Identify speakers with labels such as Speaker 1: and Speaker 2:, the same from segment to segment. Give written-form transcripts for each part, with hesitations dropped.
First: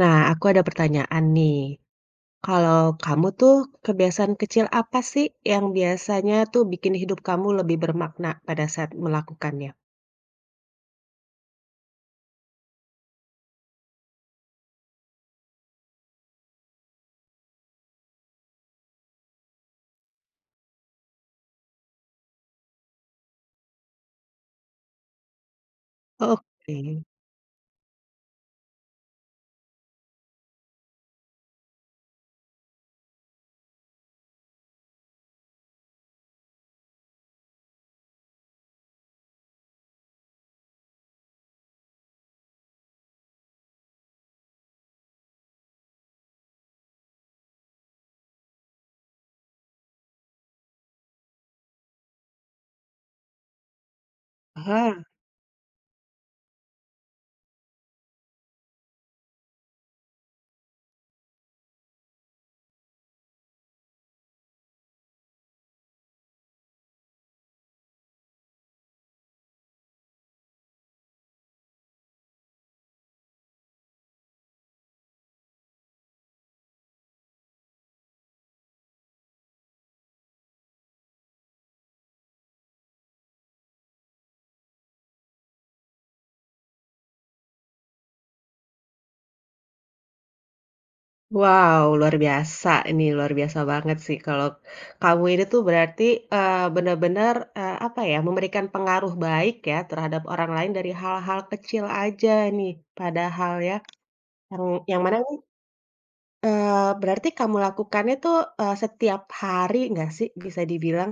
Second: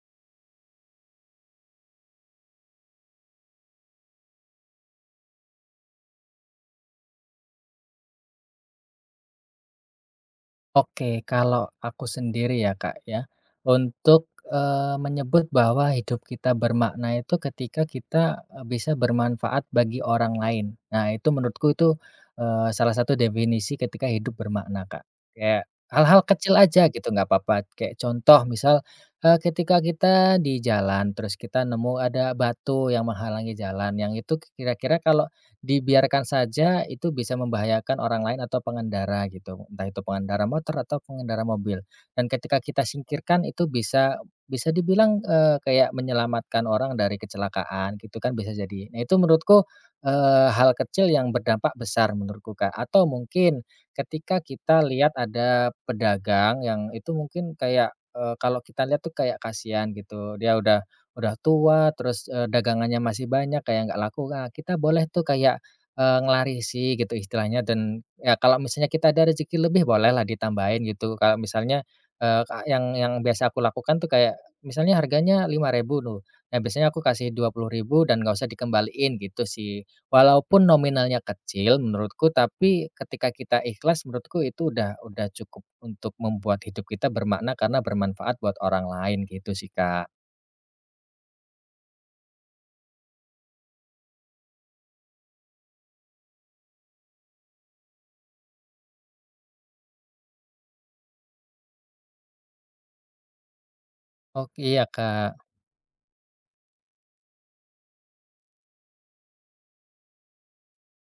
Speaker 1: Nah, aku ada pertanyaan nih. Kalau kamu tuh kebiasaan kecil apa sih yang biasanya tuh bikin hidup kamu lebih bermakna pada saat melakukannya?
Speaker 2: Oke, kalau aku sendiri ya Kak ya, untuk, menyebut bahwa hidup kita bermakna itu ketika kita, bisa bermanfaat bagi orang lain. Nah itu menurutku itu, salah satu definisi ketika hidup bermakna Kak. Kayak hal-hal kecil
Speaker 1: Oke.
Speaker 2: aja gitu nggak apa-apa, kayak contoh misal, ketika kita di jalan terus kita nemu ada batu yang menghalangi jalan yang itu kira-kira kalau dibiarkan saja itu bisa membahayakan orang lain atau pengendara gitu, entah itu pengendara motor atau pengendara mobil. Dan ketika kita singkirkan itu bisa bisa dibilang, kayak menyelamatkan orang dari kecelakaan gitu kan bisa jadi. Nah itu menurutku, hal kecil yang berdampak besar menurutku, Kak. Atau mungkin ketika kita
Speaker 1: Aha.
Speaker 2: lihat ada pedagang yang itu mungkin kayak, kalau kita lihat tuh kayak kasihan gitu, dia udah tua, terus, dagangannya masih banyak kayak nggak laku, nah kita boleh tuh kayak, ngelarisi gitu istilahnya dan ya kalau misalnya kita ada rezeki lebih bolehlah ditambahin gitu. Kalau misalnya, eee, ka yang biasa aku lakukan tuh kayak misalnya harganya 5.000 tuh, nah biasanya aku kasih 20.000 dan nggak usah dikembaliin gitu sih. Walaupun nominalnya kecil menurutku, tapi ketika kita ikhlas menurutku itu udah cukup untuk membuat hidup kita bermakna karena bermanfaat buat orang lain gitu sih, Kak.
Speaker 1: Wow, luar biasa. Ini luar biasa banget sih kalau kamu ini tuh berarti benar-benar apa ya, memberikan pengaruh baik ya terhadap orang lain dari hal-hal kecil aja nih. Padahal ya,
Speaker 2: Oke,
Speaker 1: yang
Speaker 2: iya,
Speaker 1: yang mana nih,
Speaker 2: Kak.
Speaker 1: eh, berarti kamu lakukannya tuh, setiap hari nggak sih bisa dibilang?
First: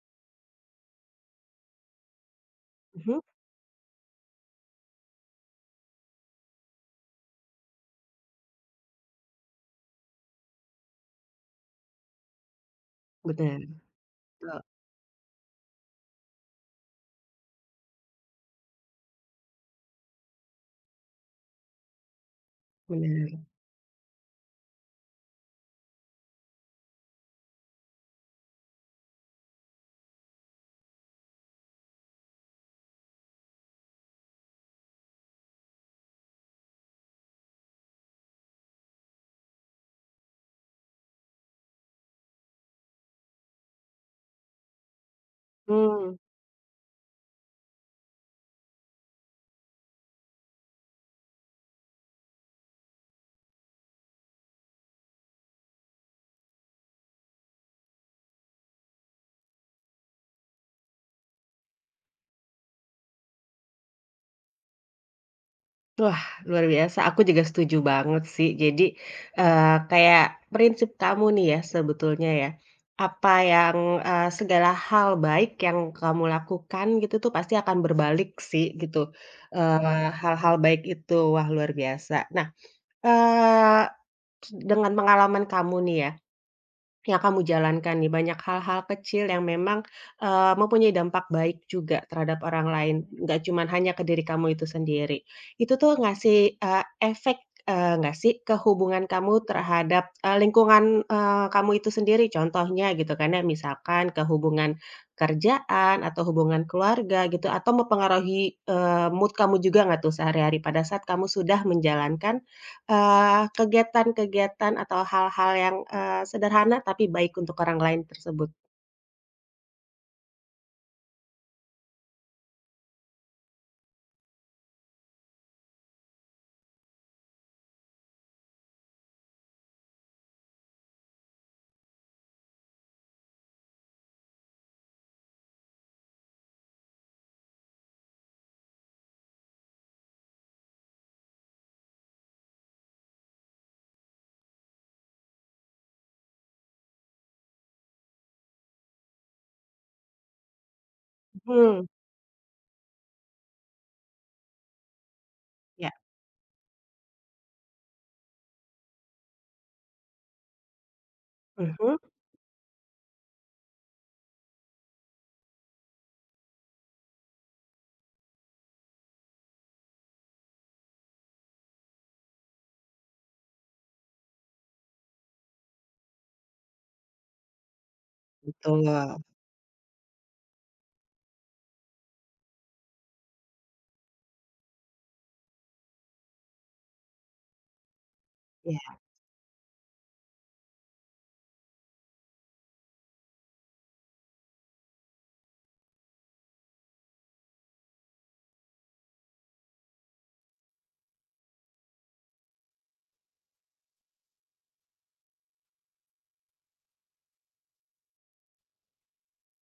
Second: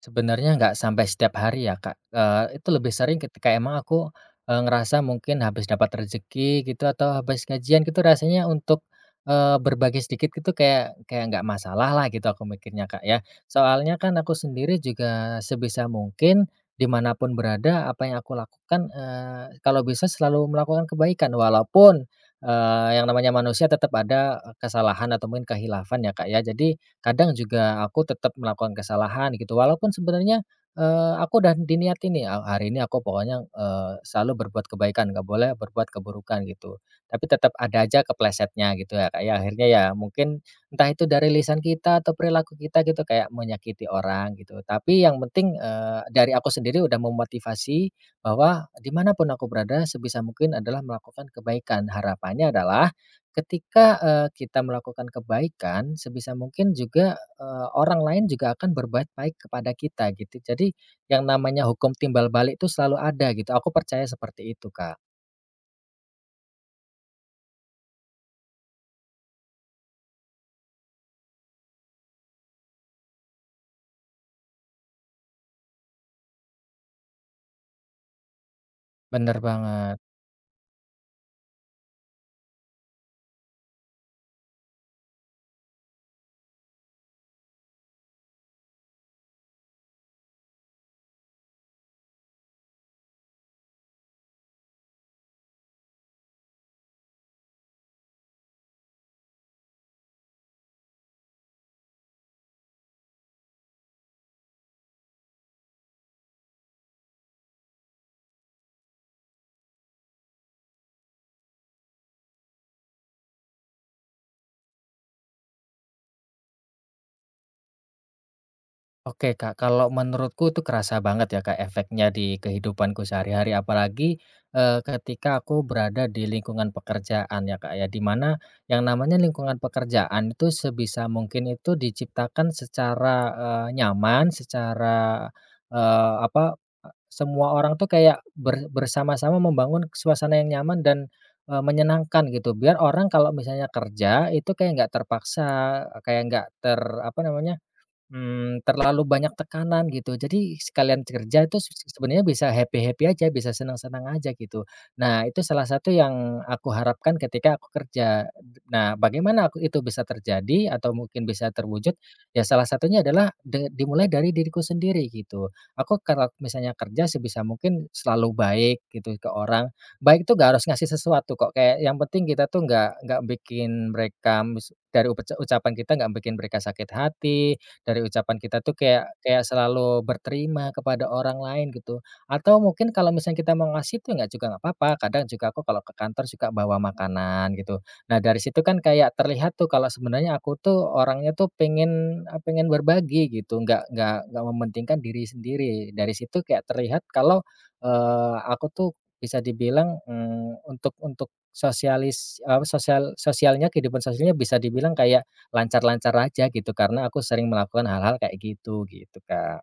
Speaker 2: Sebenarnya nggak sampai setiap hari ya, Kak, itu lebih sering
Speaker 1: Mhm,
Speaker 2: ketika emang aku, ngerasa mungkin habis dapat rezeki gitu atau habis gajian gitu rasanya untuk, berbagi sedikit gitu kayak kayak nggak masalah lah gitu aku mikirnya, Kak, ya.
Speaker 1: benar.
Speaker 2: Soalnya kan aku
Speaker 1: Betul.
Speaker 2: sendiri juga sebisa mungkin dimanapun berada apa yang aku lakukan, kalau bisa selalu melakukan kebaikan walaupun, yang namanya
Speaker 1: Bener.
Speaker 2: manusia tetap ada, kesalahan atau mungkin kehilafan ya, Kak, ya. Jadi kadang juga aku tetap melakukan kesalahan gitu, walaupun sebenarnya, aku udah diniat ini, hari ini aku pokoknya, selalu berbuat kebaikan, nggak boleh berbuat keburukan gitu. Tapi tetap ada aja keplesetnya gitu ya, kayak akhirnya ya mungkin entah itu dari lisan kita atau perilaku kita gitu, kayak menyakiti orang gitu. Tapi yang penting,
Speaker 1: Mmm,
Speaker 2: dari aku sendiri udah memotivasi bahwa dimanapun aku berada sebisa mungkin adalah melakukan kebaikan. Harapannya adalah ketika, kita melakukan kebaikan sebisa mungkin juga, orang lain juga akan berbuat baik kepada kita gitu. Jadi yang namanya hukum timbal balik itu selalu ada gitu, aku percaya seperti itu, Kak.
Speaker 1: Wah, luar biasa, aku juga setuju banget sih. Jadi, eee, kayak prinsip kamu nih ya sebetulnya ya, apa yang, segala hal baik yang kamu lakukan gitu tuh pasti akan berbalik sih gitu,
Speaker 2: Bener banget.
Speaker 1: hal-hal baik itu. Wah, luar biasa. Nah, eee, dengan pengalaman kamu nih ya, yang kamu jalankan nih, banyak hal-hal kecil yang memang, mempunyai dampak baik juga terhadap orang lain, nggak cuman hanya ke diri kamu itu sendiri. Itu tuh ngasih, efek, nggak sih ke hubungan kamu terhadap, lingkungan, kamu itu sendiri? Contohnya gitu kan ya, misalkan ke hubungan kerjaan atau hubungan keluarga gitu, atau mempengaruhi, mood kamu juga nggak tuh sehari-hari pada saat kamu sudah menjalankan kegiatan-kegiatan atau hal-hal yang, sederhana tapi baik untuk orang lain tersebut.
Speaker 2: Oke Kak, kalau menurutku itu kerasa banget ya Kak efeknya di kehidupanku sehari-hari apalagi, ketika aku berada di lingkungan pekerjaan ya Kak ya, di mana yang namanya lingkungan pekerjaan itu sebisa mungkin itu diciptakan secara, nyaman, secara, eee, apa, semua orang tuh kayak bersama-sama membangun suasana yang nyaman dan, menyenangkan gitu biar orang kalau misalnya kerja itu kayak nggak terpaksa, kayak nggak ter apa namanya, Mmm, terlalu banyak tekanan gitu. Jadi sekalian kerja itu
Speaker 1: Hmm,
Speaker 2: sebenarnya bisa happy-happy aja, bisa senang-senang aja gitu. Nah, itu salah
Speaker 1: ya.
Speaker 2: satu yang aku harapkan ketika aku kerja. Nah, bagaimana aku itu bisa terjadi atau mungkin bisa terwujud,
Speaker 1: Mhm.
Speaker 2: ya salah satunya adalah dimulai dari diriku sendiri gitu. Aku kalau misalnya kerja sebisa mungkin selalu baik gitu ke orang. Baik itu gak harus ngasih sesuatu kok, kayak yang penting kita tuh nggak bikin mereka mis dari upec ucapan kita nggak bikin mereka sakit hati, dari ucapan kita tuh
Speaker 1: Betul,
Speaker 2: kayak kayak selalu berterima kepada orang lain gitu, atau mungkin kalau misalnya kita mau ngasih tuh nggak juga nggak apa-apa, kadang juga aku kalau ke kantor suka bawa makanan gitu. Nah dari situ kan
Speaker 1: iya.
Speaker 2: kayak terlihat tuh kalau sebenarnya aku tuh orangnya tuh pengen, pengen berbagi gitu, nggak mementingkan diri sendiri. Dari situ kayak terlihat kalau, aku tuh bisa dibilang, mmm, untuk sosialis apa, sosial sosialnya kehidupan sosialnya bisa dibilang kayak lancar-lancar aja gitu, karena aku sering melakukan hal-hal kayak gitu, gitu, Kak.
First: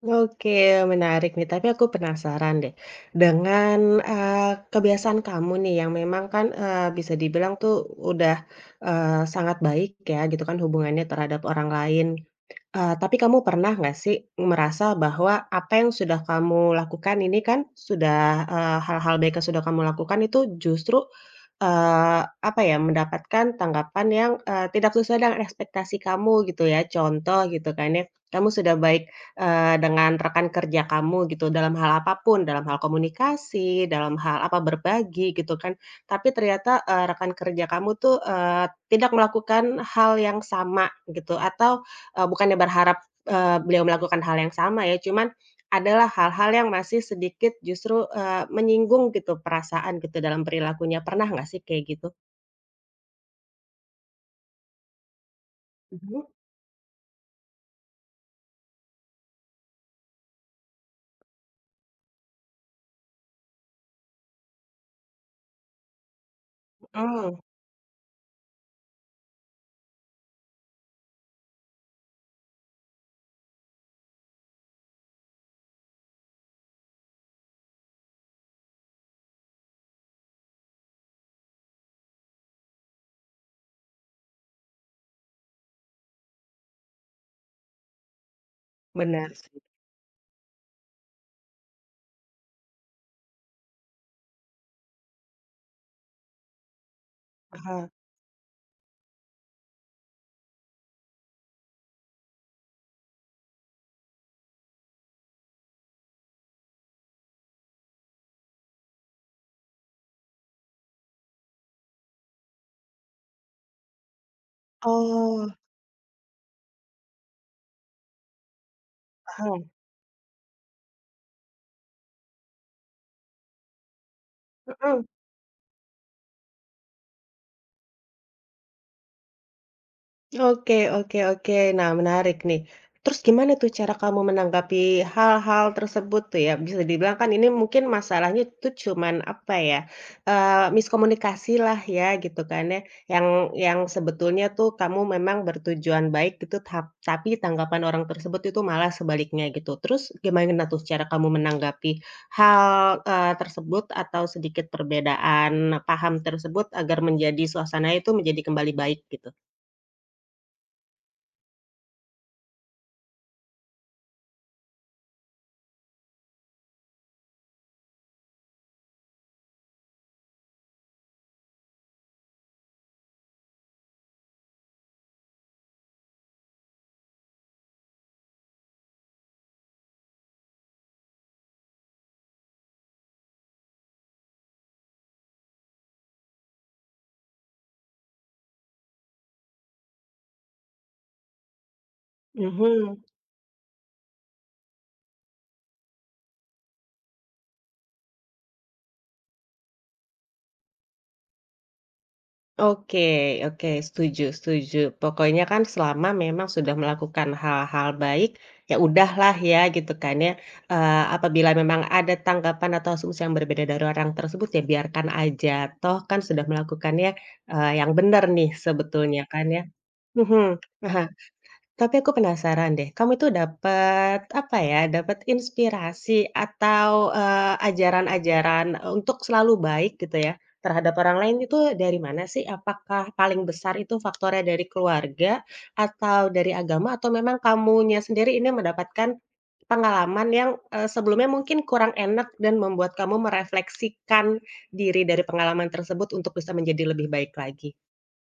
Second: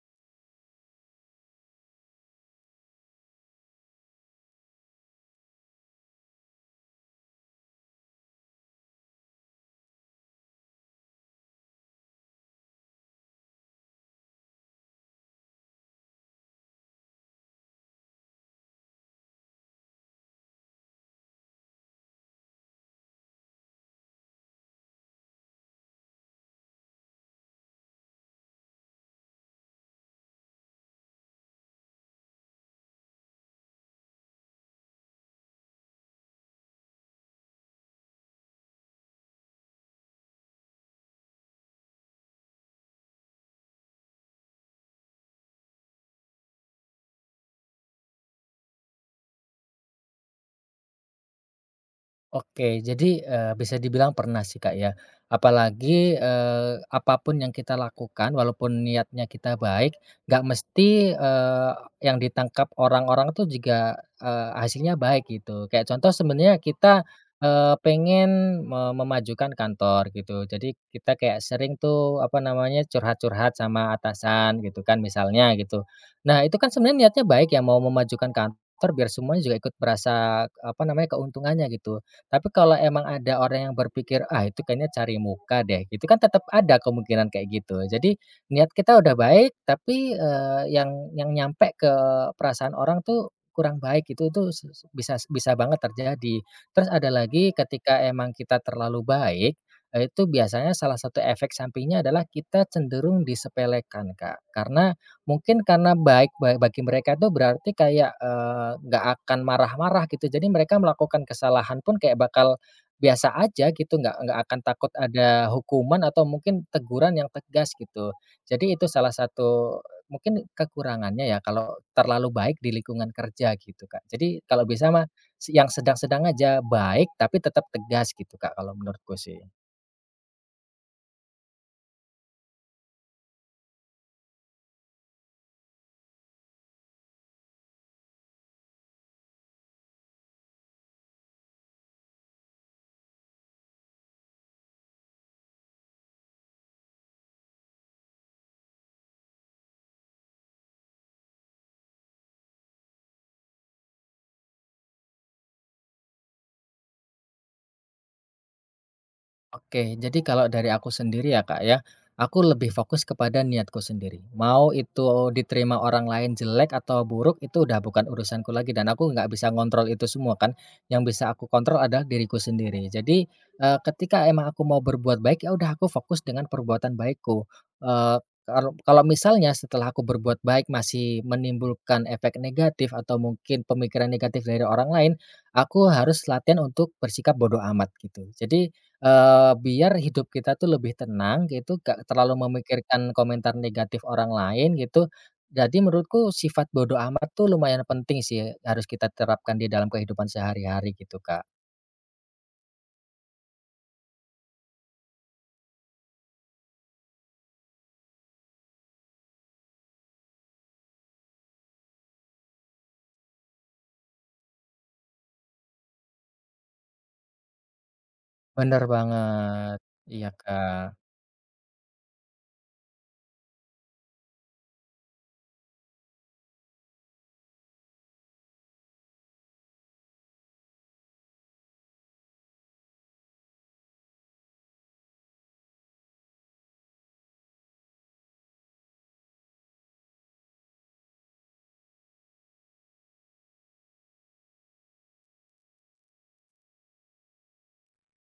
Speaker 1: Oke, menarik nih, tapi aku penasaran deh dengan, eee, kebiasaan kamu nih yang memang kan, bisa dibilang tuh udah, sangat baik ya gitu kan hubungannya terhadap orang lain. Tapi kamu pernah nggak sih merasa bahwa apa yang sudah kamu lakukan ini kan sudah, hal-hal baik yang sudah kamu lakukan itu justru, eee, apa ya, mendapatkan tanggapan yang, tidak sesuai dengan ekspektasi kamu gitu ya. Contoh gitu kan ya, kamu sudah baik, dengan rekan kerja kamu gitu dalam hal apapun, dalam hal komunikasi, dalam hal apa, berbagi gitu kan. Tapi ternyata, rekan kerja kamu tuh, tidak melakukan hal yang sama gitu atau, bukannya berharap, beliau melakukan hal yang sama ya, cuman adalah hal-hal yang masih sedikit justru, menyinggung gitu perasaan gitu dalam perilakunya. Pernah nggak sih kayak gitu?
Speaker 2: Oke, jadi, bisa dibilang pernah sih, Kak, ya. Apalagi,
Speaker 1: Mhm,
Speaker 2: apa yang kita lakukan walaupun niatnya kita baik, nggak mesti, yang ditangkap orang-orang tuh juga, hasilnya baik gitu. Kayak contoh sebenarnya kita,
Speaker 1: mhm,
Speaker 2: pengen memajukan kantor gitu. Jadi kita kayak sering tuh, apa namanya, curhat-curhat sama atasan gitu kan misalnya gitu. Nah itu kan sebenarnya niatnya baik ya, mau memajukan kantor biar semuanya juga ikut merasa, apa namanya, keuntungannya gitu. Tapi kalau emang ada orang yang berpikir, "Ah, itu kayaknya cari muka deh," itu kan tetap ada kemungkinan kayak gitu. Jadi niat kita udah
Speaker 1: bener
Speaker 2: baik,
Speaker 1: sih,
Speaker 2: tapi, eee, yang nyampe ke perasaan orang tuh kurang baik, itu se se bisa bisa banget terjadi. Terus ada lagi
Speaker 1: heeh.
Speaker 2: ketika emang kita terlalu baik, itu biasanya salah satu efek sampingnya adalah kita cenderung disepelekan, Kak. Karena mungkin karena baik bagi mereka itu berarti kayak, nggak akan marah-marah gitu. Jadi mereka melakukan kesalahan pun kayak bakal biasa aja gitu, nggak akan takut ada
Speaker 1: Oh,
Speaker 2: hukuman atau mungkin teguran yang tegas gitu. Jadi itu salah
Speaker 1: heeh,
Speaker 2: satu mungkin kekurangannya ya kalau terlalu baik di lingkungan kerja gitu, Kak. Jadi kalau bisa
Speaker 1: mhm.
Speaker 2: mah, yang sedang-sedang aja, baik tapi tetap tegas gitu, Kak, kalau menurutku sih.
Speaker 1: Oke, oke, oke. Nah, menarik nih. Terus gimana tuh cara kamu menanggapi hal-hal tersebut tuh ya? Bisa dibilang kan ini mungkin masalahnya tuh cuman apa ya, miskomunikasi lah ya gitu kan ya, yang yang sebetulnya tuh kamu memang bertujuan baik gitu, tapi tanggapan orang tersebut itu malah sebaliknya gitu. Terus gimana tuh cara kamu menanggapi hal, tersebut atau sedikit perbedaan paham tersebut agar menjadi suasana itu menjadi kembali baik gitu?
Speaker 2: Oke, jadi kalau dari aku sendiri ya, Kak, ya, aku lebih fokus kepada niatku sendiri. Mau itu diterima orang lain jelek atau buruk itu udah bukan urusanku lagi dan aku nggak bisa ngontrol itu semua kan. Yang bisa aku kontrol adalah diriku sendiri. Jadi, ketika emang aku mau berbuat baik, ya udah aku fokus dengan perbuatan baikku. Eee, kalau kalau misalnya setelah aku berbuat baik masih menimbulkan efek negatif atau mungkin pemikiran negatif dari orang lain, aku harus latihan untuk bersikap bodoh amat gitu. Biar hidup kita tuh lebih tenang gitu, nggak terlalu
Speaker 1: Mhm.
Speaker 2: memikirkan komentar negatif orang lain gitu. Jadi menurutku sifat bodo amat tuh lumayan penting sih, harus kita terapkan di dalam kehidupan sehari-hari gitu, Kak.
Speaker 1: Oke, oke, setuju, setuju. Pokoknya kan selama memang sudah melakukan hal-hal baik, ya udahlah ya gitu kan ya, apabila memang ada tanggapan atau asumsi yang berbeda dari orang tersebut ya biarkan aja, toh kan sudah melakukannya, yang benar nih
Speaker 2: Bener
Speaker 1: sebetulnya kan ya,
Speaker 2: banget. Iya,
Speaker 1: mhm.
Speaker 2: Kak.
Speaker 1: Tapi aku penasaran deh, kamu itu dapat apa ya, dapat inspirasi atau, ajaran-ajaran, untuk selalu baik gitu ya, terhadap orang lain itu dari mana sih? Apakah paling besar itu faktornya dari keluarga, atau dari agama, atau memang kamunya sendiri ini mendapatkan pengalaman yang, sebelumnya mungkin kurang enak dan membuat kamu merefleksikan diri dari pengalaman tersebut untuk bisa menjadi lebih baik lagi?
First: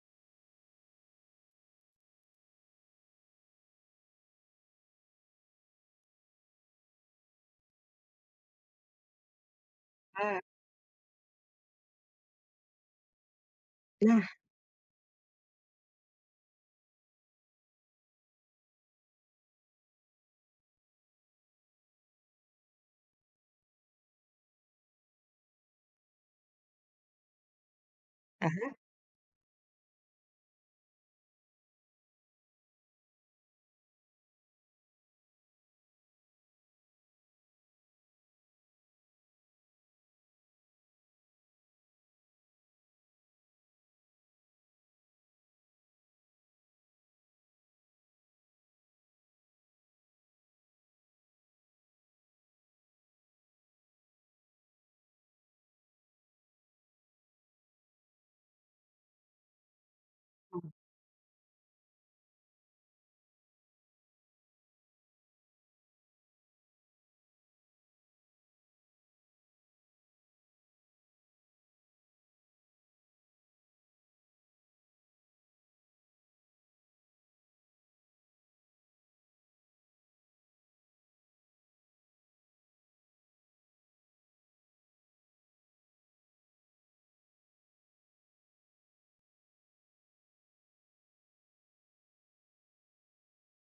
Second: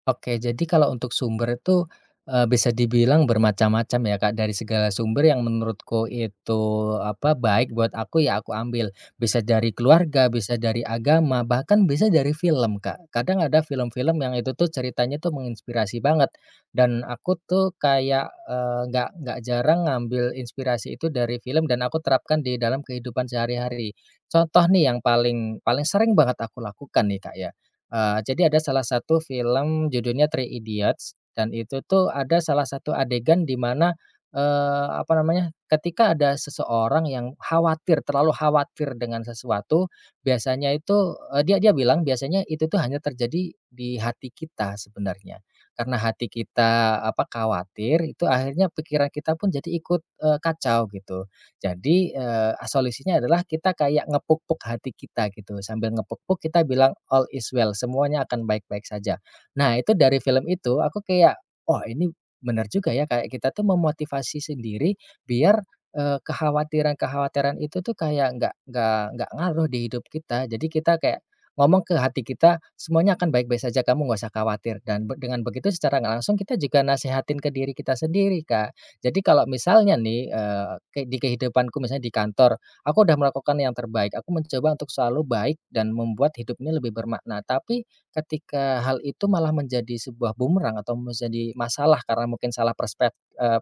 Speaker 2: Oke, jadi kalau untuk sumber itu, bisa dibilang bermacam-macam ya, Kak, dari segala sumber yang menurutku itu, apa, baik buat aku ya aku ambil. Bisa dari keluarga,
Speaker 1: Ah.
Speaker 2: bisa dari agama, bahkan bisa dari film, Kak. Kadang ada film-film
Speaker 1: Nah,
Speaker 2: yang itu tuh ceritanya tuh menginspirasi banget dan aku tuh kayak, eee, nggak jarang ngambil inspirasi itu dari film dan aku terapkan di dalam kehidupan sehari-hari. Contoh nih yang paling paling sering banget aku lakukan nih, Kak, ya. Jadi ada
Speaker 1: aha,
Speaker 2: salah satu film judulnya Three Idiots dan itu tuh ada salah satu adegan di mana, apa namanya, ketika ada seseorang yang khawatir, terlalu khawatir dengan sesuatu, biasanya itu, eee, dia dia bilang biasanya itu tuh hanya terjadi di hati kita sebenarnya. Karena hati kita, apa, khawatir, itu akhirnya pikiran kita pun jadi ikut, kacau gitu. Jadi, solusinya adalah kita kayak ngepuk-puk hati kita gitu, sambil ngepuk-puk kita bilang, "All is well," semuanya akan baik-baik saja. Nah, itu dari film itu aku kayak, "Oh, ini benar juga ya," kayak kita tuh memotivasi sendiri biar, kekhawatiran-kekhawatiran itu tuh kayak nggak ngaruh di hidup kita. Jadi kita kayak ngomong ke hati kita, "Semuanya akan baik-baik saja, kamu nggak usah khawatir." Dan dengan begitu secara nggak langsung kita juga nasihatin ke diri kita sendiri, Kak. Jadi kalau misalnya nih, eee, ke di kehidupanku misalnya di kantor, aku udah melakukan yang terbaik, aku mencoba untuk selalu baik dan membuat hidup ini lebih bermakna. Tapi ketika hal itu malah menjadi sebuah bumerang atau menjadi masalah karena mungkin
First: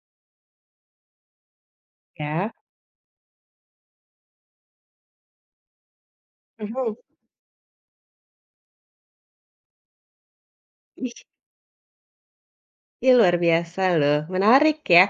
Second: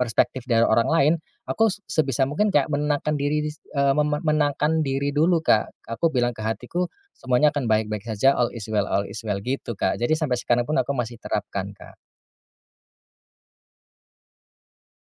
Speaker 2: perspektif dari orang lain, aku sebisa mungkin
Speaker 1: ya,
Speaker 2: kayak menenangkan diri dis eee, meme menenangkan diri dulu, Kak. Aku bilang ke hatiku,
Speaker 1: mhm.
Speaker 2: "Semuanya akan baik-baik saja, all is well," gitu, Kak. Jadi sampai sekarang pun aku masih terapkan, Kak.
Speaker 1: Ih, luar biasa loh, menarik ya.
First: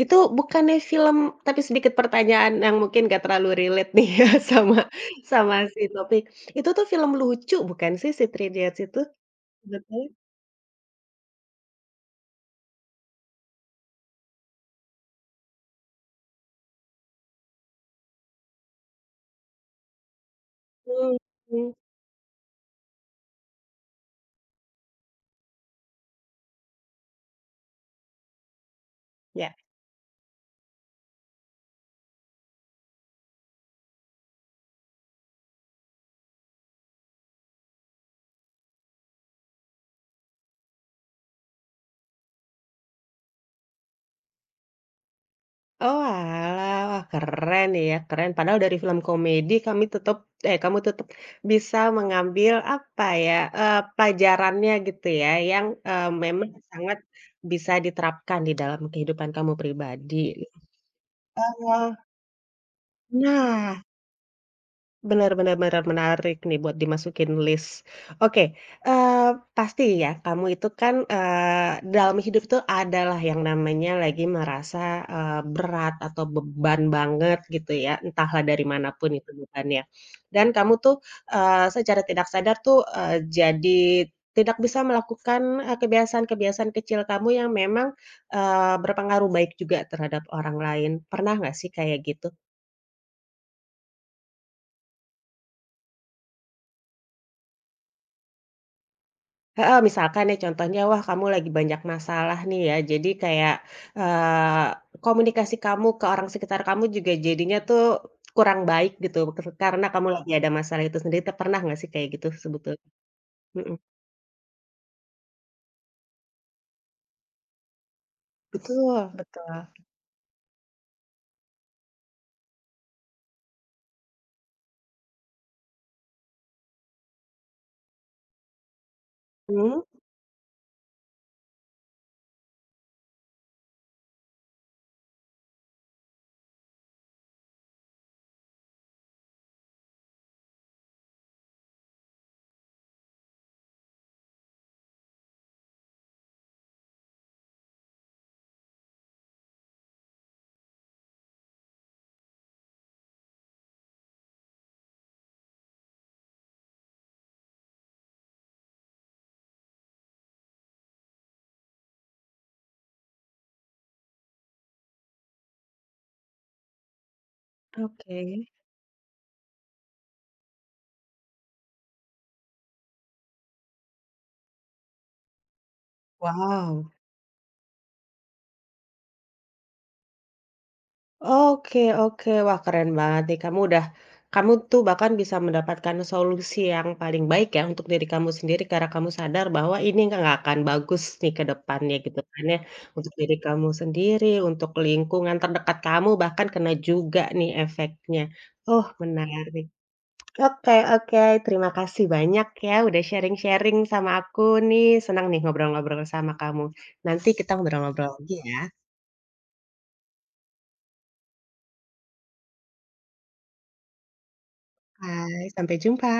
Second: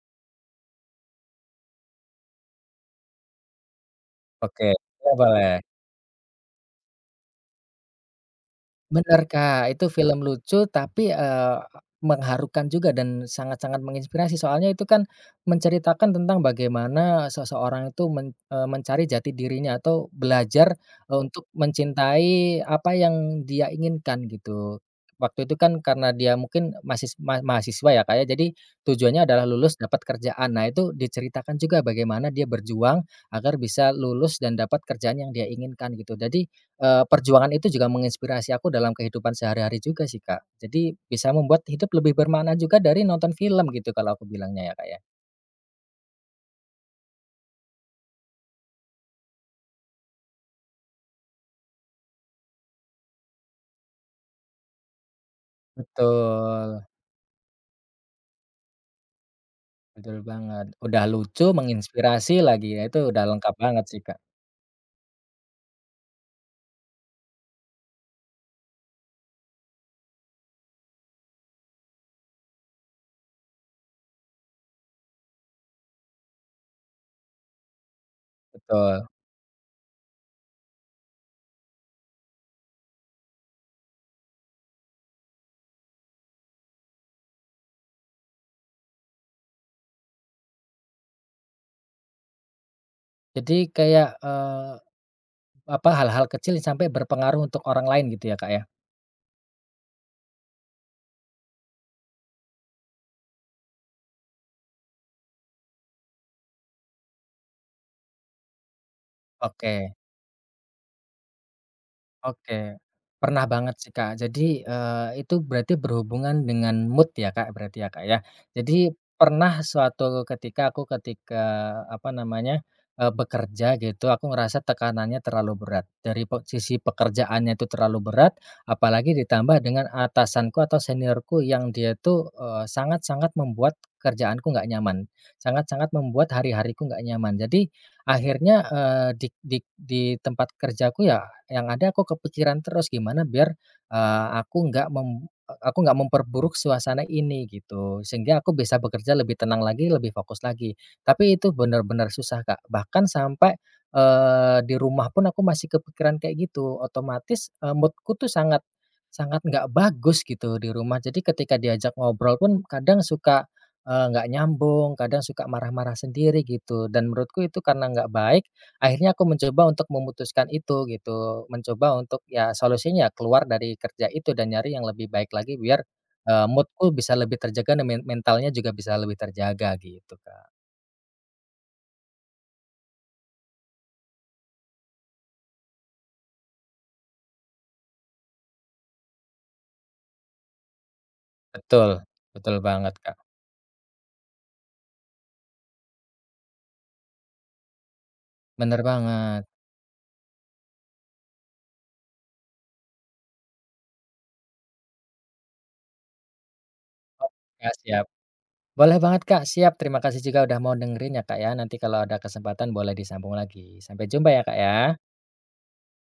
Speaker 1: Itu bukannya film, tapi sedikit pertanyaan yang mungkin nggak terlalu relate nih ya,
Speaker 2: Oke,
Speaker 1: sama
Speaker 2: iya boleh.
Speaker 1: sama si topik. Itu tuh film lucu bukan sih, si Three Idiots itu
Speaker 2: Bener, Kak, itu
Speaker 1: sebetulnya?
Speaker 2: film lucu tapi, mengharukan juga dan sangat-sangat menginspirasi. Soalnya itu kan menceritakan tentang bagaimana seseorang itu mencari jati dirinya atau belajar, untuk
Speaker 1: Mhm,
Speaker 2: mencintai apa yang dia inginkan gitu. Waktu itu kan karena dia mungkin masis ma mahasiswa ya, Kak, ya, jadi tujuannya adalah
Speaker 1: ya.
Speaker 2: lulus dapat kerjaan. Nah, itu diceritakan juga bagaimana dia berjuang agar bisa lulus dan dapat kerjaan yang dia inginkan gitu. Perjuangan itu juga menginspirasi aku dalam kehidupan sehari-hari juga sih, Kak. Jadi bisa membuat hidup lebih bermakna juga dari nonton film gitu kalau aku bilangnya ya, Kak, ya.
Speaker 1: Oalah, wah, keren ya, keren. Padahal dari film komedi kamu tetap bisa mengambil apa ya, pelajarannya gitu ya yang, memang
Speaker 2: Betul,
Speaker 1: sangat bisa diterapkan di dalam kehidupan kamu
Speaker 2: betul
Speaker 1: pribadi.
Speaker 2: banget. Udah lucu, menginspirasi lagi, ya itu udah lengkap
Speaker 1: Nah,
Speaker 2: banget sih, Kak.
Speaker 1: benar, benar, benar, menarik nih buat dimasukin list. Oke, eee, pasti ya kamu itu kan, dalam hidup itu adalah yang namanya lagi merasa, berat atau beban banget gitu ya, entahlah dari manapun
Speaker 2: Betul.
Speaker 1: pun itu bebannya. Dan kamu tuh, secara tidak sadar tuh, jadi tidak bisa melakukan, kebiasaan-kebiasaan kecil kamu yang memang, berpengaruh baik juga terhadap orang lain. Pernah nggak sih kayak gitu?
Speaker 2: Jadi kayak, apa, hal-hal kecil sampai berpengaruh untuk orang lain gitu ya, Kak, ya?
Speaker 1: Heeh, misalkan ya, contohnya, wah kamu lagi banyak masalah nih ya, jadi kayak, komunikasi kamu ke orang sekitar kamu juga jadinya tuh kurang baik gitu, karena
Speaker 2: Oke.
Speaker 1: kamu lagi ada masalah itu sendiri tuh, pernah nggak sih kayak gitu,
Speaker 2: Oke, pernah
Speaker 1: mhm,
Speaker 2: banget sih, Kak. Jadi, itu berarti berhubungan dengan mood ya, Kak, berarti ya, Kak, ya. Jadi
Speaker 1: betul.
Speaker 2: pernah
Speaker 1: Betul.
Speaker 2: suatu ketika aku ketika, apa namanya, bekerja gitu, aku ngerasa tekanannya terlalu berat. Dari sisi pekerjaannya itu terlalu berat, apalagi ditambah
Speaker 1: Hmm,
Speaker 2: dengan atasanku atau seniorku yang dia tuh, sangat-sangat membuat kerjaanku nggak nyaman, sangat-sangat membuat hari-hariku nggak nyaman. Jadi akhirnya, eee, di tempat kerjaku ya yang ada aku kepikiran terus gimana biar, eee, aku nggak mem aku nggak memperburuk suasana ini gitu, sehingga aku bisa bekerja lebih tenang lagi, lebih fokus lagi. Tapi itu benar-benar susah, Kak, bahkan sampai, di rumah pun aku masih kepikiran kayak gitu, otomatis, mood tuh sangat sangat nggak bagus gitu di rumah. Jadi ketika diajak ngobrol pun kadang suka, nggak nyambung, kadang suka marah-marah sendiri gitu dan menurutku itu karena nggak baik.
Speaker 1: oke.
Speaker 2: Akhirnya aku mencoba untuk memutuskan itu gitu, mencoba untuk ya solusinya keluar dari kerja itu dan nyari yang lebih baik lagi biar, mood
Speaker 1: Wow.
Speaker 2: bisa lebih terjaga dan mentalnya juga bisa lebih terjaga gitu, Kak.
Speaker 1: Oke, oke. Wah, keren banget nih kamu udah, kamu tuh bahkan bisa mendapatkan solusi yang paling baik ya untuk diri kamu sendiri karena kamu sadar bahwa ini nggak akan bagus nih ke
Speaker 2: Betul,
Speaker 1: depannya gitu kan
Speaker 2: betul
Speaker 1: ya,
Speaker 2: banget,
Speaker 1: untuk
Speaker 2: Kak.
Speaker 1: diri kamu sendiri, untuk lingkungan terdekat kamu bahkan kena juga nih efeknya.
Speaker 2: Bener
Speaker 1: Oh,
Speaker 2: banget,
Speaker 1: menarik. Oke, oke, terima kasih banyak ya udah sharing-sharing sama aku nih, senang nih ngobrol-ngobrol sama kamu. Nanti kita
Speaker 2: Kak, siap.
Speaker 1: ngobrol-ngobrol lagi ya.
Speaker 2: Boleh banget, Kak, siap. Terima kasih juga udah mau dengerin ya, Kak, ya. Nanti kalau ada kesempatan boleh disambung lagi. Sampai jumpa ya, Kak, ya.
Speaker 1: Bye, sampai jumpa.